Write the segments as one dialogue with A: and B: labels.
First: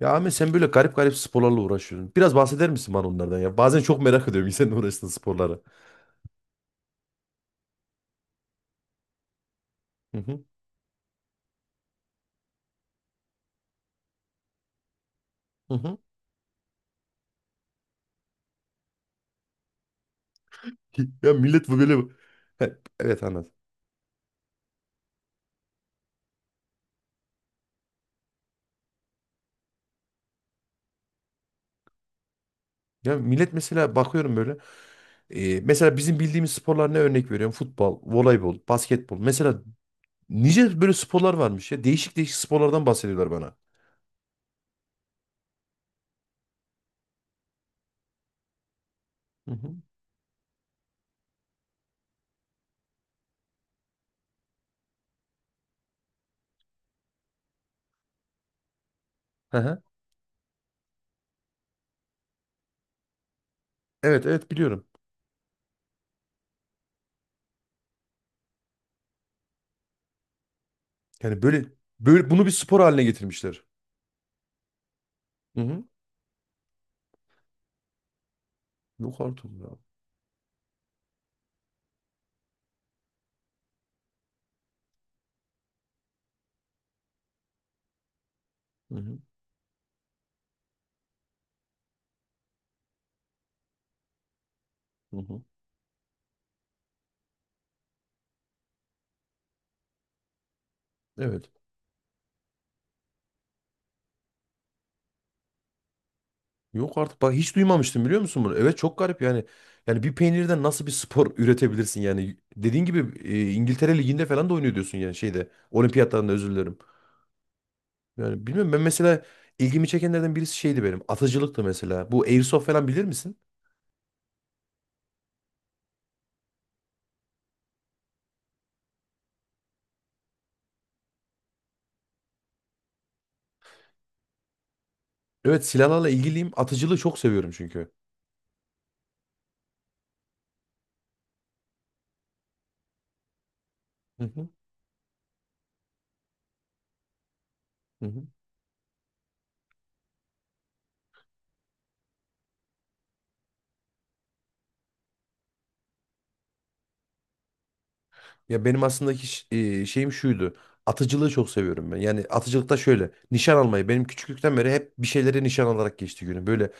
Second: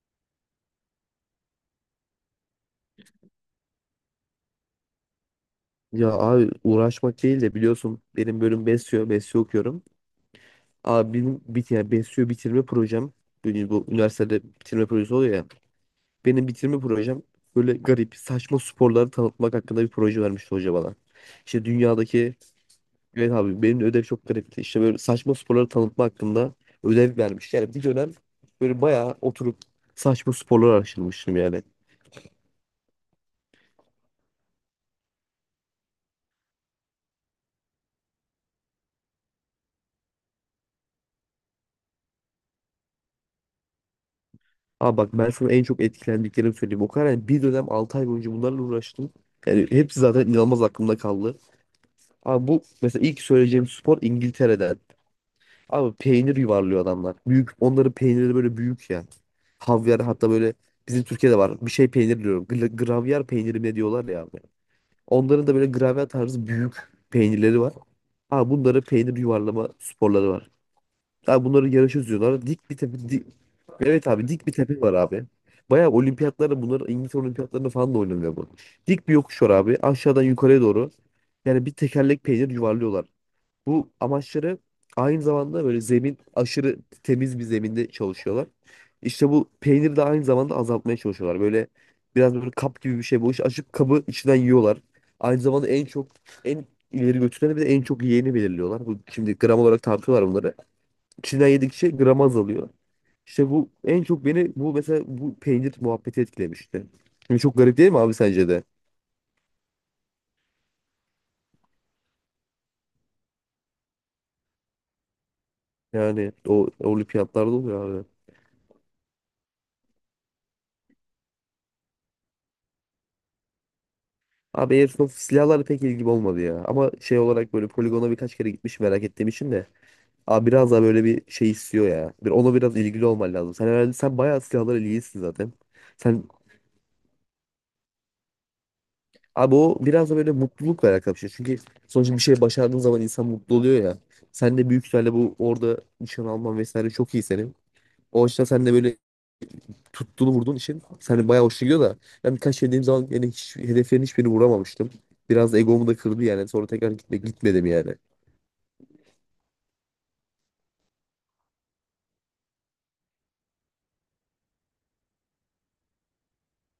A: Ya Ahmet sen böyle garip garip sporlarla uğraşıyorsun. Biraz bahseder misin bana onlardan ya? Bazen çok merak ediyorum senin uğraştığın sporlara.
B: Ya abi uğraşmak değil de biliyorsun benim bölüm BESYO okuyorum.
A: Hı hı.
B: Abi benim yani BESYO bitirme projem, yani bu üniversitede bitirme projesi oluyor ya.
A: Hı hı.
B: Benim bitirme projem böyle garip saçma sporları tanıtmak hakkında bir proje vermişti hoca bana.
A: Ya
B: İşte
A: millet bu böyle...
B: dünyadaki,
A: He, evet,
B: evet
A: anlat.
B: abi benim de ödev çok garipti. İşte böyle saçma sporları tanıtma hakkında ödev vermiş. Yani bir dönem böyle bayağı oturup saçma sporları araştırmıştım yani.
A: Ya millet mesela bakıyorum böyle. Mesela bizim bildiğimiz sporlar ne, örnek veriyorum? Futbol, voleybol, basketbol. Mesela nice böyle sporlar varmış ya. Değişik değişik sporlardan bahsediyorlar bana.
B: Abi bak ben sana en çok etkilendiklerimi söyleyeyim. O kadar yani bir dönem 6 ay boyunca bunlarla uğraştım.
A: Hı
B: Yani
A: hı.
B: hepsi zaten inanılmaz aklımda kaldı. Abi bu mesela ilk söyleyeceğim spor İngiltere'den. Abi peynir yuvarlıyor adamlar. Büyük, onların peynirleri böyle büyük ya.
A: Hı hı.
B: Havyar hatta, böyle bizim Türkiye'de var. Bir şey peynir diyorum. Gravyer peyniri mi ne diyorlar ya
A: Evet
B: abi.
A: evet, biliyorum.
B: Onların da böyle gravyer tarzı büyük peynirleri var. Abi bunların peynir yuvarlama sporları var.
A: Yani
B: Abi
A: böyle,
B: bunları yarışa
A: böyle bunu
B: düzüyorlar.
A: bir
B: Dik bir
A: spor
B: tepe,
A: haline getirmişler.
B: evet abi dik bir tepe var abi.
A: Hı hı.
B: Bayağı olimpiyatlarda, bunlar İngiltere olimpiyatlarında falan da oynanıyor bu. Dik bir
A: Yok
B: yokuş
A: artık
B: var
A: ya.
B: abi. Aşağıdan yukarıya doğru. Yani bir tekerlek peynir yuvarlıyorlar. Bu amaçları aynı zamanda böyle zemin, aşırı temiz bir zeminde çalışıyorlar.
A: Hı hı.
B: İşte bu peyniri de aynı zamanda azaltmaya çalışıyorlar. Böyle biraz böyle kap gibi bir şey bu. İşte açıp kabı içinden yiyorlar.
A: Hı
B: Aynı
A: hı.
B: zamanda en çok en ileri götüreni bir de en çok yiyeni belirliyorlar. Bu şimdi gram olarak tartıyorlar bunları. İçinden
A: Evet.
B: yedikçe gram azalıyor. İşte bu en çok beni, bu mesela bu peynir muhabbeti etkilemişti.
A: Yok artık, bak
B: Şimdi
A: hiç
B: çok garip değil mi
A: duymamıştım
B: abi
A: biliyor musun
B: sence
A: bunu?
B: de?
A: Evet, çok garip yani. Yani bir peynirden nasıl bir spor üretebilirsin yani? Dediğin gibi İngiltere Ligi'nde falan da oynuyor diyorsun yani, şeyde. Olimpiyatlarında,
B: Yani
A: özür
B: o
A: dilerim.
B: olimpiyatlarda oluyor abi.
A: Yani bilmiyorum, ben mesela ilgimi çekenlerden birisi şeydi benim. Atıcılıktı mesela. Bu Airsoft falan bilir misin?
B: Abi Airsoft silahlarla pek ilgim olmadı ya. Ama şey olarak böyle poligona birkaç kere gitmiş merak ettiğim için de. Abi biraz daha böyle bir şey istiyor ya. Bir ona biraz ilgili olman lazım. Sen herhalde, sen bayağı silahlara ilgilisin zaten.
A: Evet, silahlarla
B: Sen,
A: ilgiliyim. Atıcılığı çok seviyorum çünkü.
B: abi o biraz da böyle mutlulukla alakalı bir şey. Çünkü sonuçta bir şey başardığın zaman insan mutlu oluyor ya.
A: Hı hı,
B: Sen de büyük ihtimalle bu, orada nişan alman vesaire çok iyi senin.
A: hı
B: O
A: hı.
B: açıdan sen de böyle tuttuğunu vurduğun için sen de bayağı hoşuna gidiyor da. Ben birkaç şey dediğim zaman yani hiç, hedeflerin hiçbirini vuramamıştım. Biraz da egomu da kırdı yani. Sonra tekrar gitmedim yani.
A: Ya benim aslında şeyim şuydu. Atıcılığı çok seviyorum ben. Yani atıcılıkta şöyle. Nişan almayı. Benim küçüklükten beri hep bir şeylere nişan alarak geçti günüm. Böyle.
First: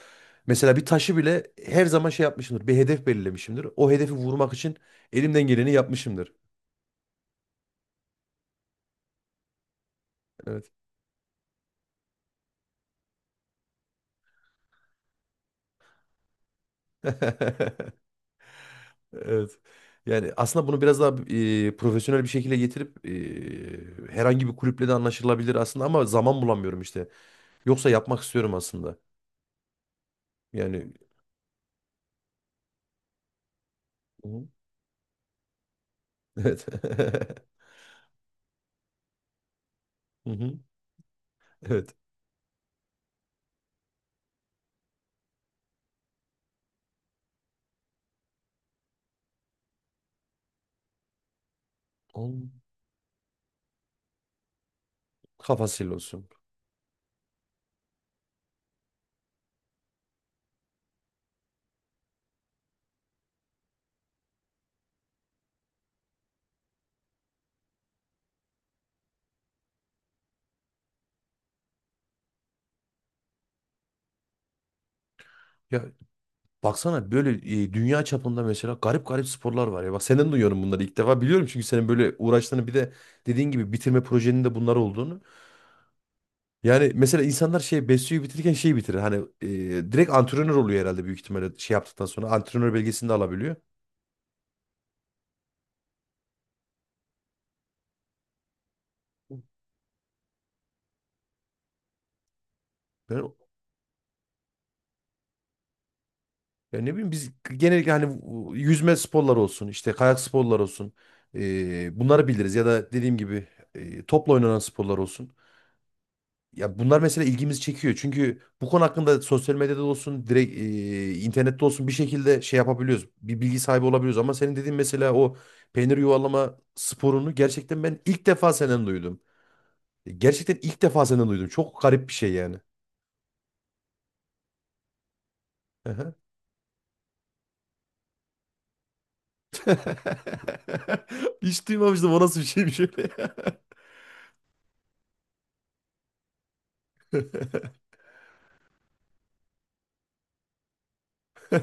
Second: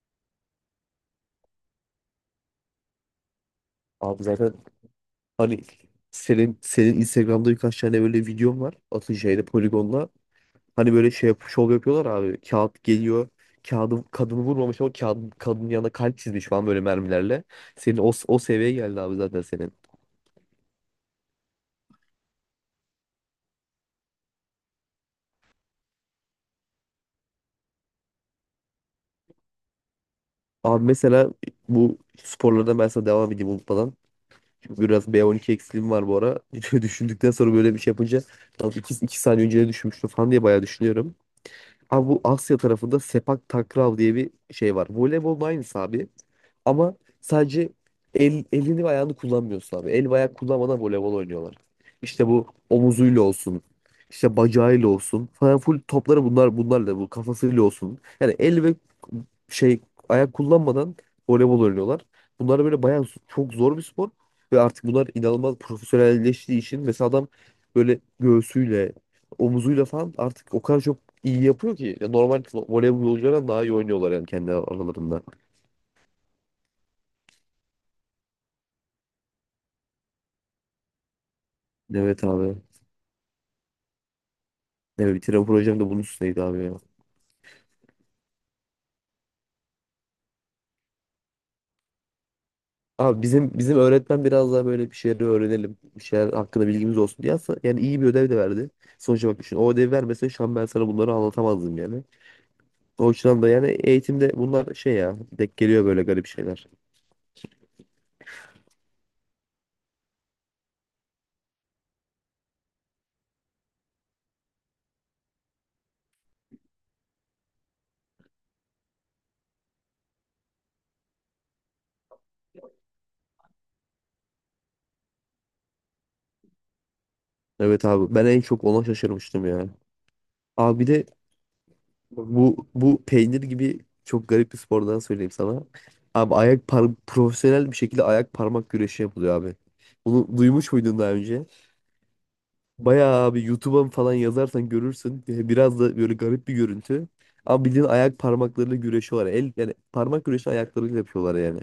A: Mesela bir taşı bile her zaman şey yapmışımdır. Bir hedef belirlemişimdir. O hedefi
B: Abi zaten,
A: vurmak için elimden
B: hani
A: geleni yapmışımdır.
B: senin Instagram'da birkaç tane böyle videom var. Atınca'yla, Poligon'la.
A: Evet.
B: Hani böyle şey yap, şov yapıyorlar abi. Kağıt geliyor. Kağıdın kadını vurmamış ama kağıdın kadının yanına kalp çizmiş falan böyle mermilerle. Senin o seviyeye geldi abi zaten
A: Evet.
B: senin.
A: Yani aslında bunu biraz daha profesyonel bir şekilde getirip herhangi bir kulüple de anlaşılabilir aslında, ama zaman bulamıyorum işte. Yoksa yapmak istiyorum aslında.
B: Abi
A: Yani.
B: mesela bu sporlardan ben sana devam edeyim unutmadan.
A: Hı.
B: Çünkü biraz B12 eksiliğim var bu ara.
A: Evet.
B: Düşündükten sonra böyle bir şey yapınca 2, iki iki saniye önce düşünmüştüm
A: Hı
B: falan diye
A: hı.
B: bayağı düşünüyorum.
A: Evet.
B: Abi bu Asya tarafında Sepak Takrav diye bir şey var. Voleybolun aynısı abi. Ama sadece elini ve ayağını kullanmıyorsun abi. El ve ayak kullanmadan voleybol oynuyorlar. İşte bu
A: Onun.
B: omuzuyla olsun, işte bacağıyla olsun. Falan full
A: Kafasıyla
B: topları
A: olsun.
B: bunlar, bunlarla bu kafasıyla olsun. Yani el ve şey ayak kullanmadan voleybol oynuyorlar. Bunlar böyle bayağı çok zor bir spor. Ve artık bunlar inanılmaz profesyonelleştiği için mesela adam böyle göğsüyle omuzuyla falan artık o kadar çok iyi yapıyor ki. Ya normal voleybolculardan daha iyi oynuyorlar yani kendi aralarında.
A: Ya, baksana böyle, dünya çapında mesela garip garip sporlar var ya. Bak, senden duyuyorum bunları ilk defa. Biliyorum çünkü senin böyle
B: Evet abi.
A: uğraştığını, bir de dediğin gibi bitirme projenin de bunlar
B: Evet,
A: olduğunu.
B: bitiren projem de bunun üstüneydi abi ya.
A: Yani mesela insanlar şey, Besyo'yu bitirirken şeyi bitirir. Hani e, direkt antrenör oluyor herhalde, büyük ihtimalle şey yaptıktan sonra antrenör belgesini de
B: Abi bizim
A: alabiliyor.
B: bizim öğretmen biraz daha böyle bir şeyleri öğrenelim, bir şeyler hakkında bilgimiz olsun diye aslında yani iyi bir ödev de verdi. Sonuçta bak düşün, o ödevi vermese şu an ben sana bunları anlatamazdım yani. O
A: Ben
B: yüzden da yani eğitimde bunlar şey ya, denk geliyor böyle garip şeyler.
A: ya ne bileyim, biz genellikle hani bu yüzme sporları olsun, işte kayak sporları olsun. Bunları biliriz ya da dediğim gibi topla oynanan sporlar olsun. Ya bunlar mesela ilgimizi çekiyor. Çünkü bu konu hakkında sosyal medyada olsun, direkt internette olsun, bir şekilde şey yapabiliyoruz. Bir bilgi sahibi olabiliyoruz. Ama senin dediğin mesela o peynir yuvalama sporunu gerçekten
B: Evet
A: ben
B: abi
A: ilk
B: ben en
A: defa
B: çok ona
A: senden duydum.
B: şaşırmıştım ya.
A: Gerçekten
B: Abi
A: ilk
B: bir de,
A: defa senden duydum. Çok garip bir şey yani.
B: bu peynir gibi çok garip bir spordan söyleyeyim sana.
A: Aha.
B: Abi ayak par profesyonel bir şekilde ayak parmak güreşi yapılıyor abi. Bunu duymuş muydun daha önce?
A: Hiç duymamıştım, o nasıl bir şeymiş öyle
B: Bayağı,
A: ya.
B: abi YouTube'a falan yazarsan görürsün. Biraz da böyle garip bir görüntü. Ama bildiğin ayak parmaklarıyla güreşiyorlar. El, yani parmak güreşi ayaklarıyla yapıyorlar yani.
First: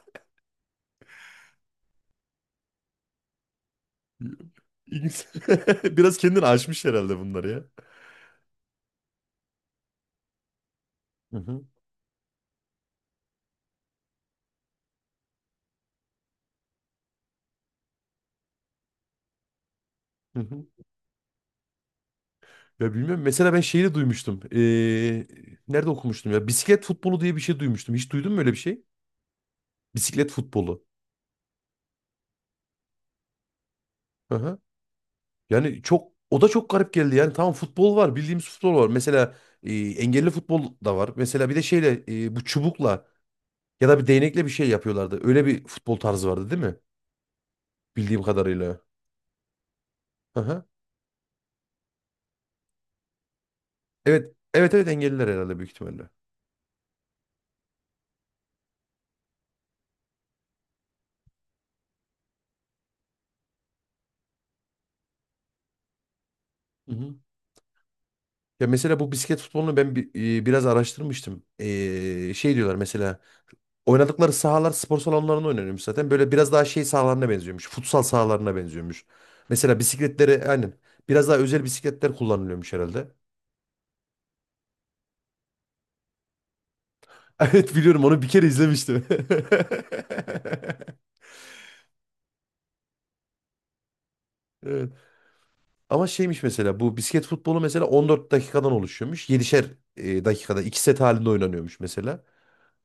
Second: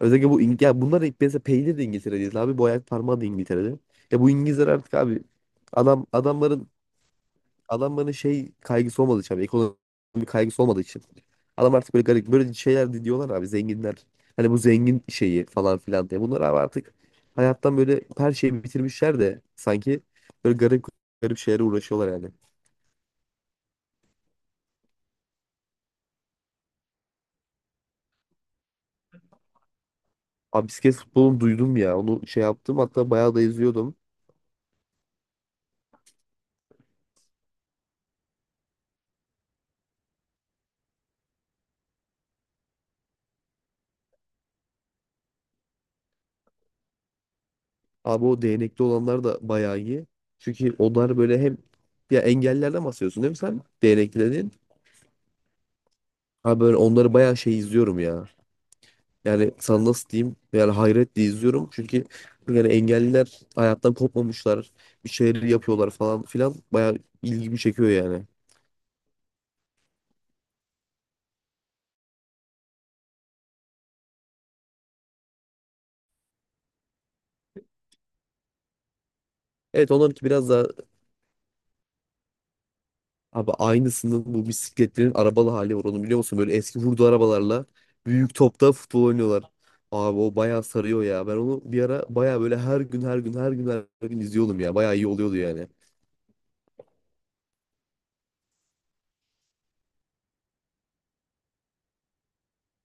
B: Özellikle bu ya bunlar hep, mesela peynir de İngiltere'de abi, bu ayak parmağı da İngiltere'de. Ya bu İngilizler artık abi,
A: İlginç.
B: adam
A: Biraz kendini
B: adamların
A: aşmış herhalde bunları ya.
B: adamların şey kaygısı olmadığı için abi, ekonomik kaygısı olmadığı için.
A: Hı hı.
B: Adam artık böyle garip böyle şeyler, diyorlar abi, zenginler. Hani bu zengin şeyi falan filan diye. Bunlar abi artık hayattan böyle her şeyi bitirmişler de sanki,
A: Hı
B: böyle
A: hı.
B: garip garip şeylere uğraşıyorlar yani.
A: Ya bilmiyorum. Mesela ben şeyi de duymuştum. Nerede okumuştum ya? Bisiklet futbolu diye bir şey duymuştum. Hiç duydun mu öyle bir şey? Bisiklet
B: Abi
A: futbolu.
B: bisiklet futbolunu duydum ya. Onu şey yaptım hatta, bayağı da izliyordum.
A: Hı hı. Yani çok, o da çok garip geldi. Yani tamam, futbol var. Bildiğimiz futbol var. Mesela engelli futbol da var. Mesela bir de şeyle bu çubukla ya da bir değnekle bir şey yapıyorlardı. Öyle bir futbol tarzı vardı değil mi? Bildiğim
B: Abi o
A: kadarıyla.
B: değnekli olanlar da bayağı iyi.
A: Hı hı.
B: Çünkü onlar böyle hem, ya engellerden bahsediyorsun değil mi sen? Değnekli
A: Evet.
B: dediğin.
A: Evet evet, engelliler herhalde büyük ihtimalle.
B: Abi böyle onları bayağı şey izliyorum ya, yani sana nasıl diyeyim, yani hayretle izliyorum. Çünkü yani engelliler hayattan kopmamışlar. Bir şeyleri yapıyorlar falan filan.
A: Hı
B: Bayağı
A: hı.
B: ilgimi çekiyor yani.
A: Ya mesela bu bisiklet futbolunu ben biraz araştırmıştım. Şey diyorlar mesela. Oynadıkları sahalar spor salonlarında oynanıyormuş zaten. Böyle biraz daha şey sahalarına benziyormuş. Futsal sahalarına benziyormuş. Mesela
B: Evet, onlarınki
A: bisikletleri
B: biraz daha,
A: aynen. Biraz daha özel bisikletler kullanılıyormuş herhalde.
B: abi aynısının bu bisikletlerin arabalı hali var, onu biliyor musun? Böyle eski hurda arabalarla
A: Evet, biliyorum, onu bir
B: büyük
A: kere
B: topta futbol
A: izlemiştim.
B: oynuyorlar. Abi o bayağı sarıyor ya. Ben onu bir ara bayağı böyle her gün her gün her gün her gün izliyordum ya.
A: Evet.
B: Bayağı iyi oluyordu yani.
A: Ama şeymiş mesela, bu bisiklet futbolu mesela 14 dakikadan oluşuyormuş. 7'şer dakikada 2 set halinde oynanıyormuş mesela.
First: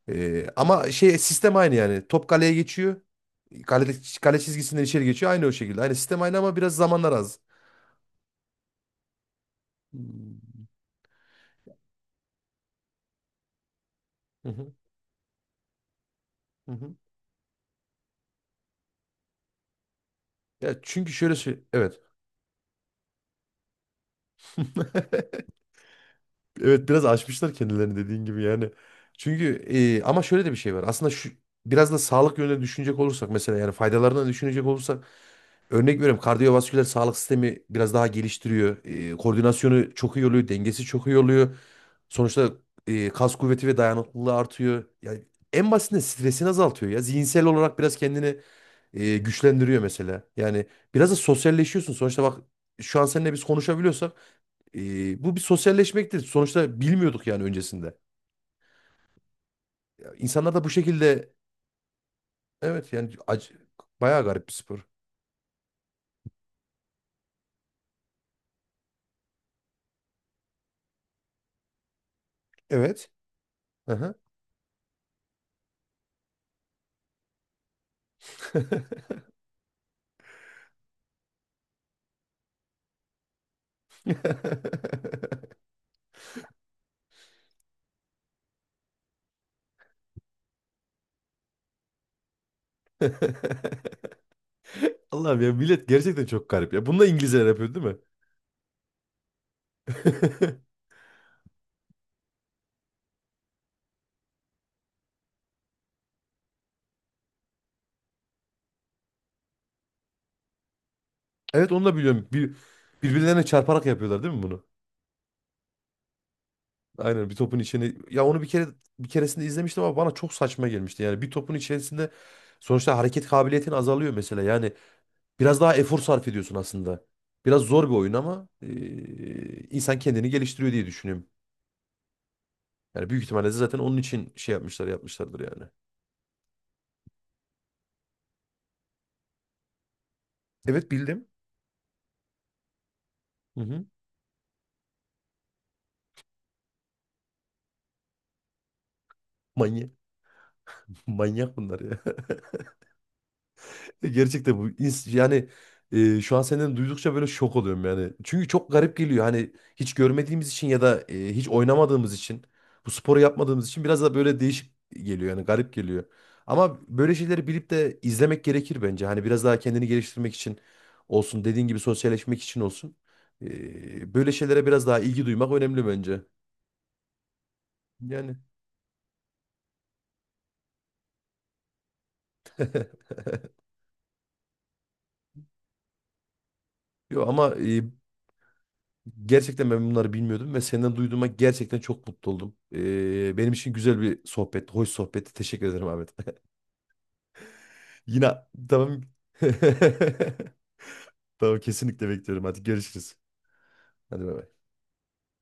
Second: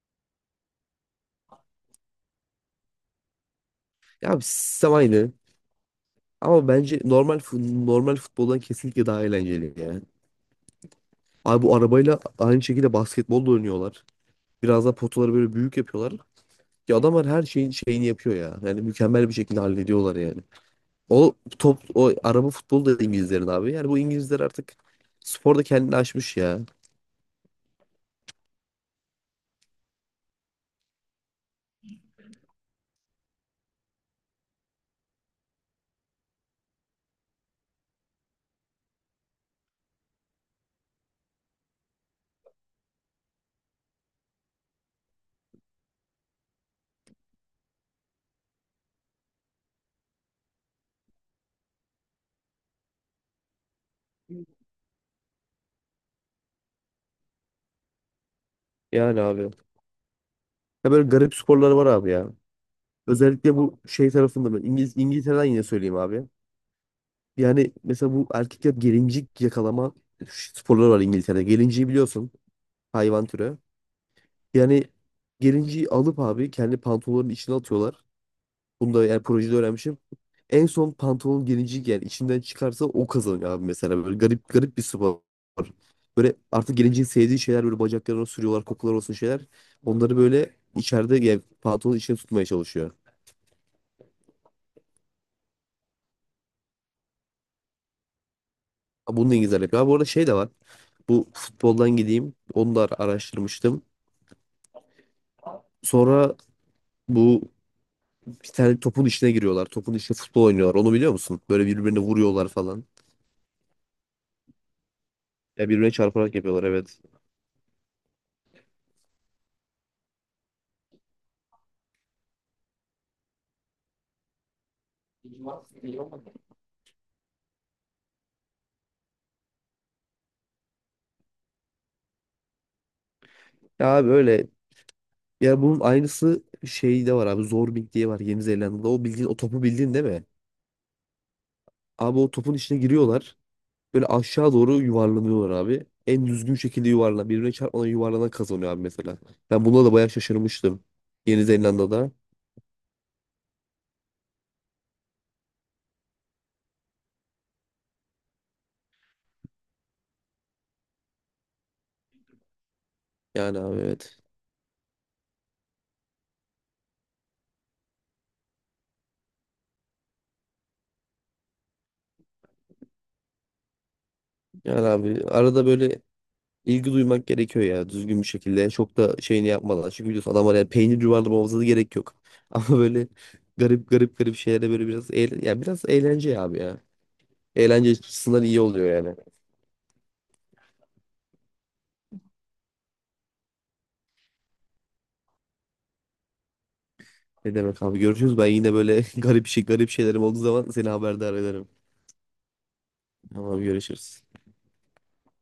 A: Ama şey, sistem aynı yani. Top kaleye geçiyor. Kale, kale
B: Ya
A: çizgisinden
B: sistem
A: içeri geçiyor.
B: aynı.
A: Aynı o şekilde. Aynı sistem, aynı, ama
B: Ama
A: biraz
B: bence
A: zamanlar
B: normal
A: az.
B: normal futboldan kesinlikle daha eğlenceli ya.
A: Hmm.
B: Abi bu arabayla aynı şekilde basketbol da oynuyorlar.
A: Hı hı,
B: Biraz daha potaları böyle büyük yapıyorlar.
A: hı hı.
B: Ya adamlar her şeyin şeyini yapıyor ya. Yani mükemmel bir şekilde hallediyorlar yani.
A: Ya çünkü şöyle
B: O
A: söyle,
B: top,
A: evet.
B: o araba futbolu da İngilizlerin abi. Yani bu İngilizler artık sporda kendini aşmış ya.
A: Evet, biraz aşmışlar kendilerini dediğin gibi yani. Çünkü ama şöyle de bir şey var. Aslında şu, biraz da sağlık yönüne düşünecek olursak mesela, yani faydalarını düşünecek olursak, örnek veriyorum, kardiyovasküler sağlık sistemi biraz daha geliştiriyor. Koordinasyonu çok iyi oluyor, dengesi çok iyi oluyor. Sonuçta kas kuvveti ve dayanıklılığı artıyor. Yani en basitinden stresini azaltıyor ya. Zihinsel olarak biraz kendini güçlendiriyor mesela. Yani biraz da sosyalleşiyorsun. Sonuçta bak, şu an seninle biz konuşabiliyorsak, bu bir sosyalleşmektir. Sonuçta bilmiyorduk yani öncesinde.
B: Yani abi.
A: Ya, İnsanlar da bu
B: Ya böyle
A: şekilde,
B: garip sporları var abi ya.
A: evet yani
B: Özellikle bu şey
A: bayağı garip bir
B: tarafında ben
A: spor.
B: İngiltere'den yine söyleyeyim abi. Yani mesela bu erkekler gelincik yakalama sporları var İngiltere'de. Gelinciği biliyorsun,
A: Evet.
B: hayvan türü.
A: Aha.
B: Yani gelinciyi alıp abi kendi pantolonların içine atıyorlar. Bunu da yani projede öğrenmişim. En son pantolon gelinciyi yani içinden çıkarsa o kazanıyor abi mesela. Böyle garip garip bir spor. Böyle artık gelinciğin sevdiği şeyler böyle bacaklarına sürüyorlar, kokular olsun şeyler. Onları böyle içeride, yani pantolonun içine tutmaya çalışıyor.
A: Allah'ım, ya millet, gerçekten çok garip ya. Bunu da İngilizler yapıyor değil mi?
B: Ha, bunu da İngilizler yapıyor. Abi bu arada şey de var. Bu futboldan gideyim. Onu da araştırmıştım. Sonra bu, bir tane topun içine giriyorlar. Topun içine futbol oynuyorlar. Onu biliyor musun? Böyle
A: Evet, onu da
B: birbirine
A: biliyorum.
B: vuruyorlar
A: Bir,
B: falan.
A: birbirlerine çarparak yapıyorlar değil mi bunu?
B: Ya birbirine çarparak yapıyorlar evet.
A: Aynen, bir topun içine. Ya onu bir keresinde izlemiştim ama bana çok saçma gelmişti. Yani bir topun içerisinde sonuçta hareket kabiliyetin azalıyor mesela. Yani biraz daha efor sarf ediyorsun aslında. Biraz zor bir oyun ama insan kendini geliştiriyor diye düşünüyorum. Yani büyük ihtimalle de zaten
B: Ya
A: onun
B: abi
A: için
B: öyle.
A: şey yapmışlardır
B: Ya
A: yani.
B: bunun aynısı şeyde var abi. Zorbing diye var Yeni Zelanda'da. O bildiğin o topu, bildiğin değil mi?
A: Evet, bildim.
B: Abi o topun içine giriyorlar.
A: Hı hı.
B: Böyle aşağı doğru yuvarlanıyorlar abi. En düzgün şekilde yuvarlan, birbirine çarpmadan yuvarlanan kazanıyor abi mesela. Ben buna
A: Manyak.
B: da bayağı şaşırmıştım. Yeni
A: Manyak bunlar ya.
B: Zelanda'da.
A: Gerçekten bu yani şu an senden duydukça böyle şok oluyorum yani. Çünkü çok garip geliyor, hani hiç görmediğimiz için ya da hiç oynamadığımız için, bu sporu
B: Yani
A: yapmadığımız
B: abi
A: için biraz da
B: evet.
A: böyle değişik geliyor yani, garip geliyor. Ama böyle şeyleri bilip de izlemek gerekir bence. Hani biraz daha kendini geliştirmek için olsun, dediğin gibi sosyalleşmek için olsun. Böyle şeylere
B: Yani
A: biraz daha
B: abi
A: ilgi duymak
B: arada
A: önemli
B: böyle
A: bence.
B: İlgi duymak gerekiyor ya, düzgün bir
A: Yani.
B: şekilde. Çok da şeyini yapmadan. Çünkü biliyorsun adamlar, yani peynir yuvarlamamıza da gerek yok. Ama böyle garip garip garip şeylere böyle biraz eğlen ya, biraz eğlence ya abi ya.
A: Yo ama e,
B: Eğlence açısından iyi oluyor yani.
A: Gerçekten ben bunları bilmiyordum ve senden duyduğuma gerçekten çok mutlu oldum. Benim için güzel bir sohbet, hoş sohbetti. Teşekkür ederim, Ahmet.
B: Ne demek abi,
A: Yine
B: görüşürüz. Ben yine
A: tamam.
B: böyle garip garip şeylerim olduğu zaman seni haberdar
A: Tamam,
B: ederim.
A: kesinlikle bekliyorum. Hadi görüşürüz.
B: Tamam görüşürüz.
A: Hadi bay bay.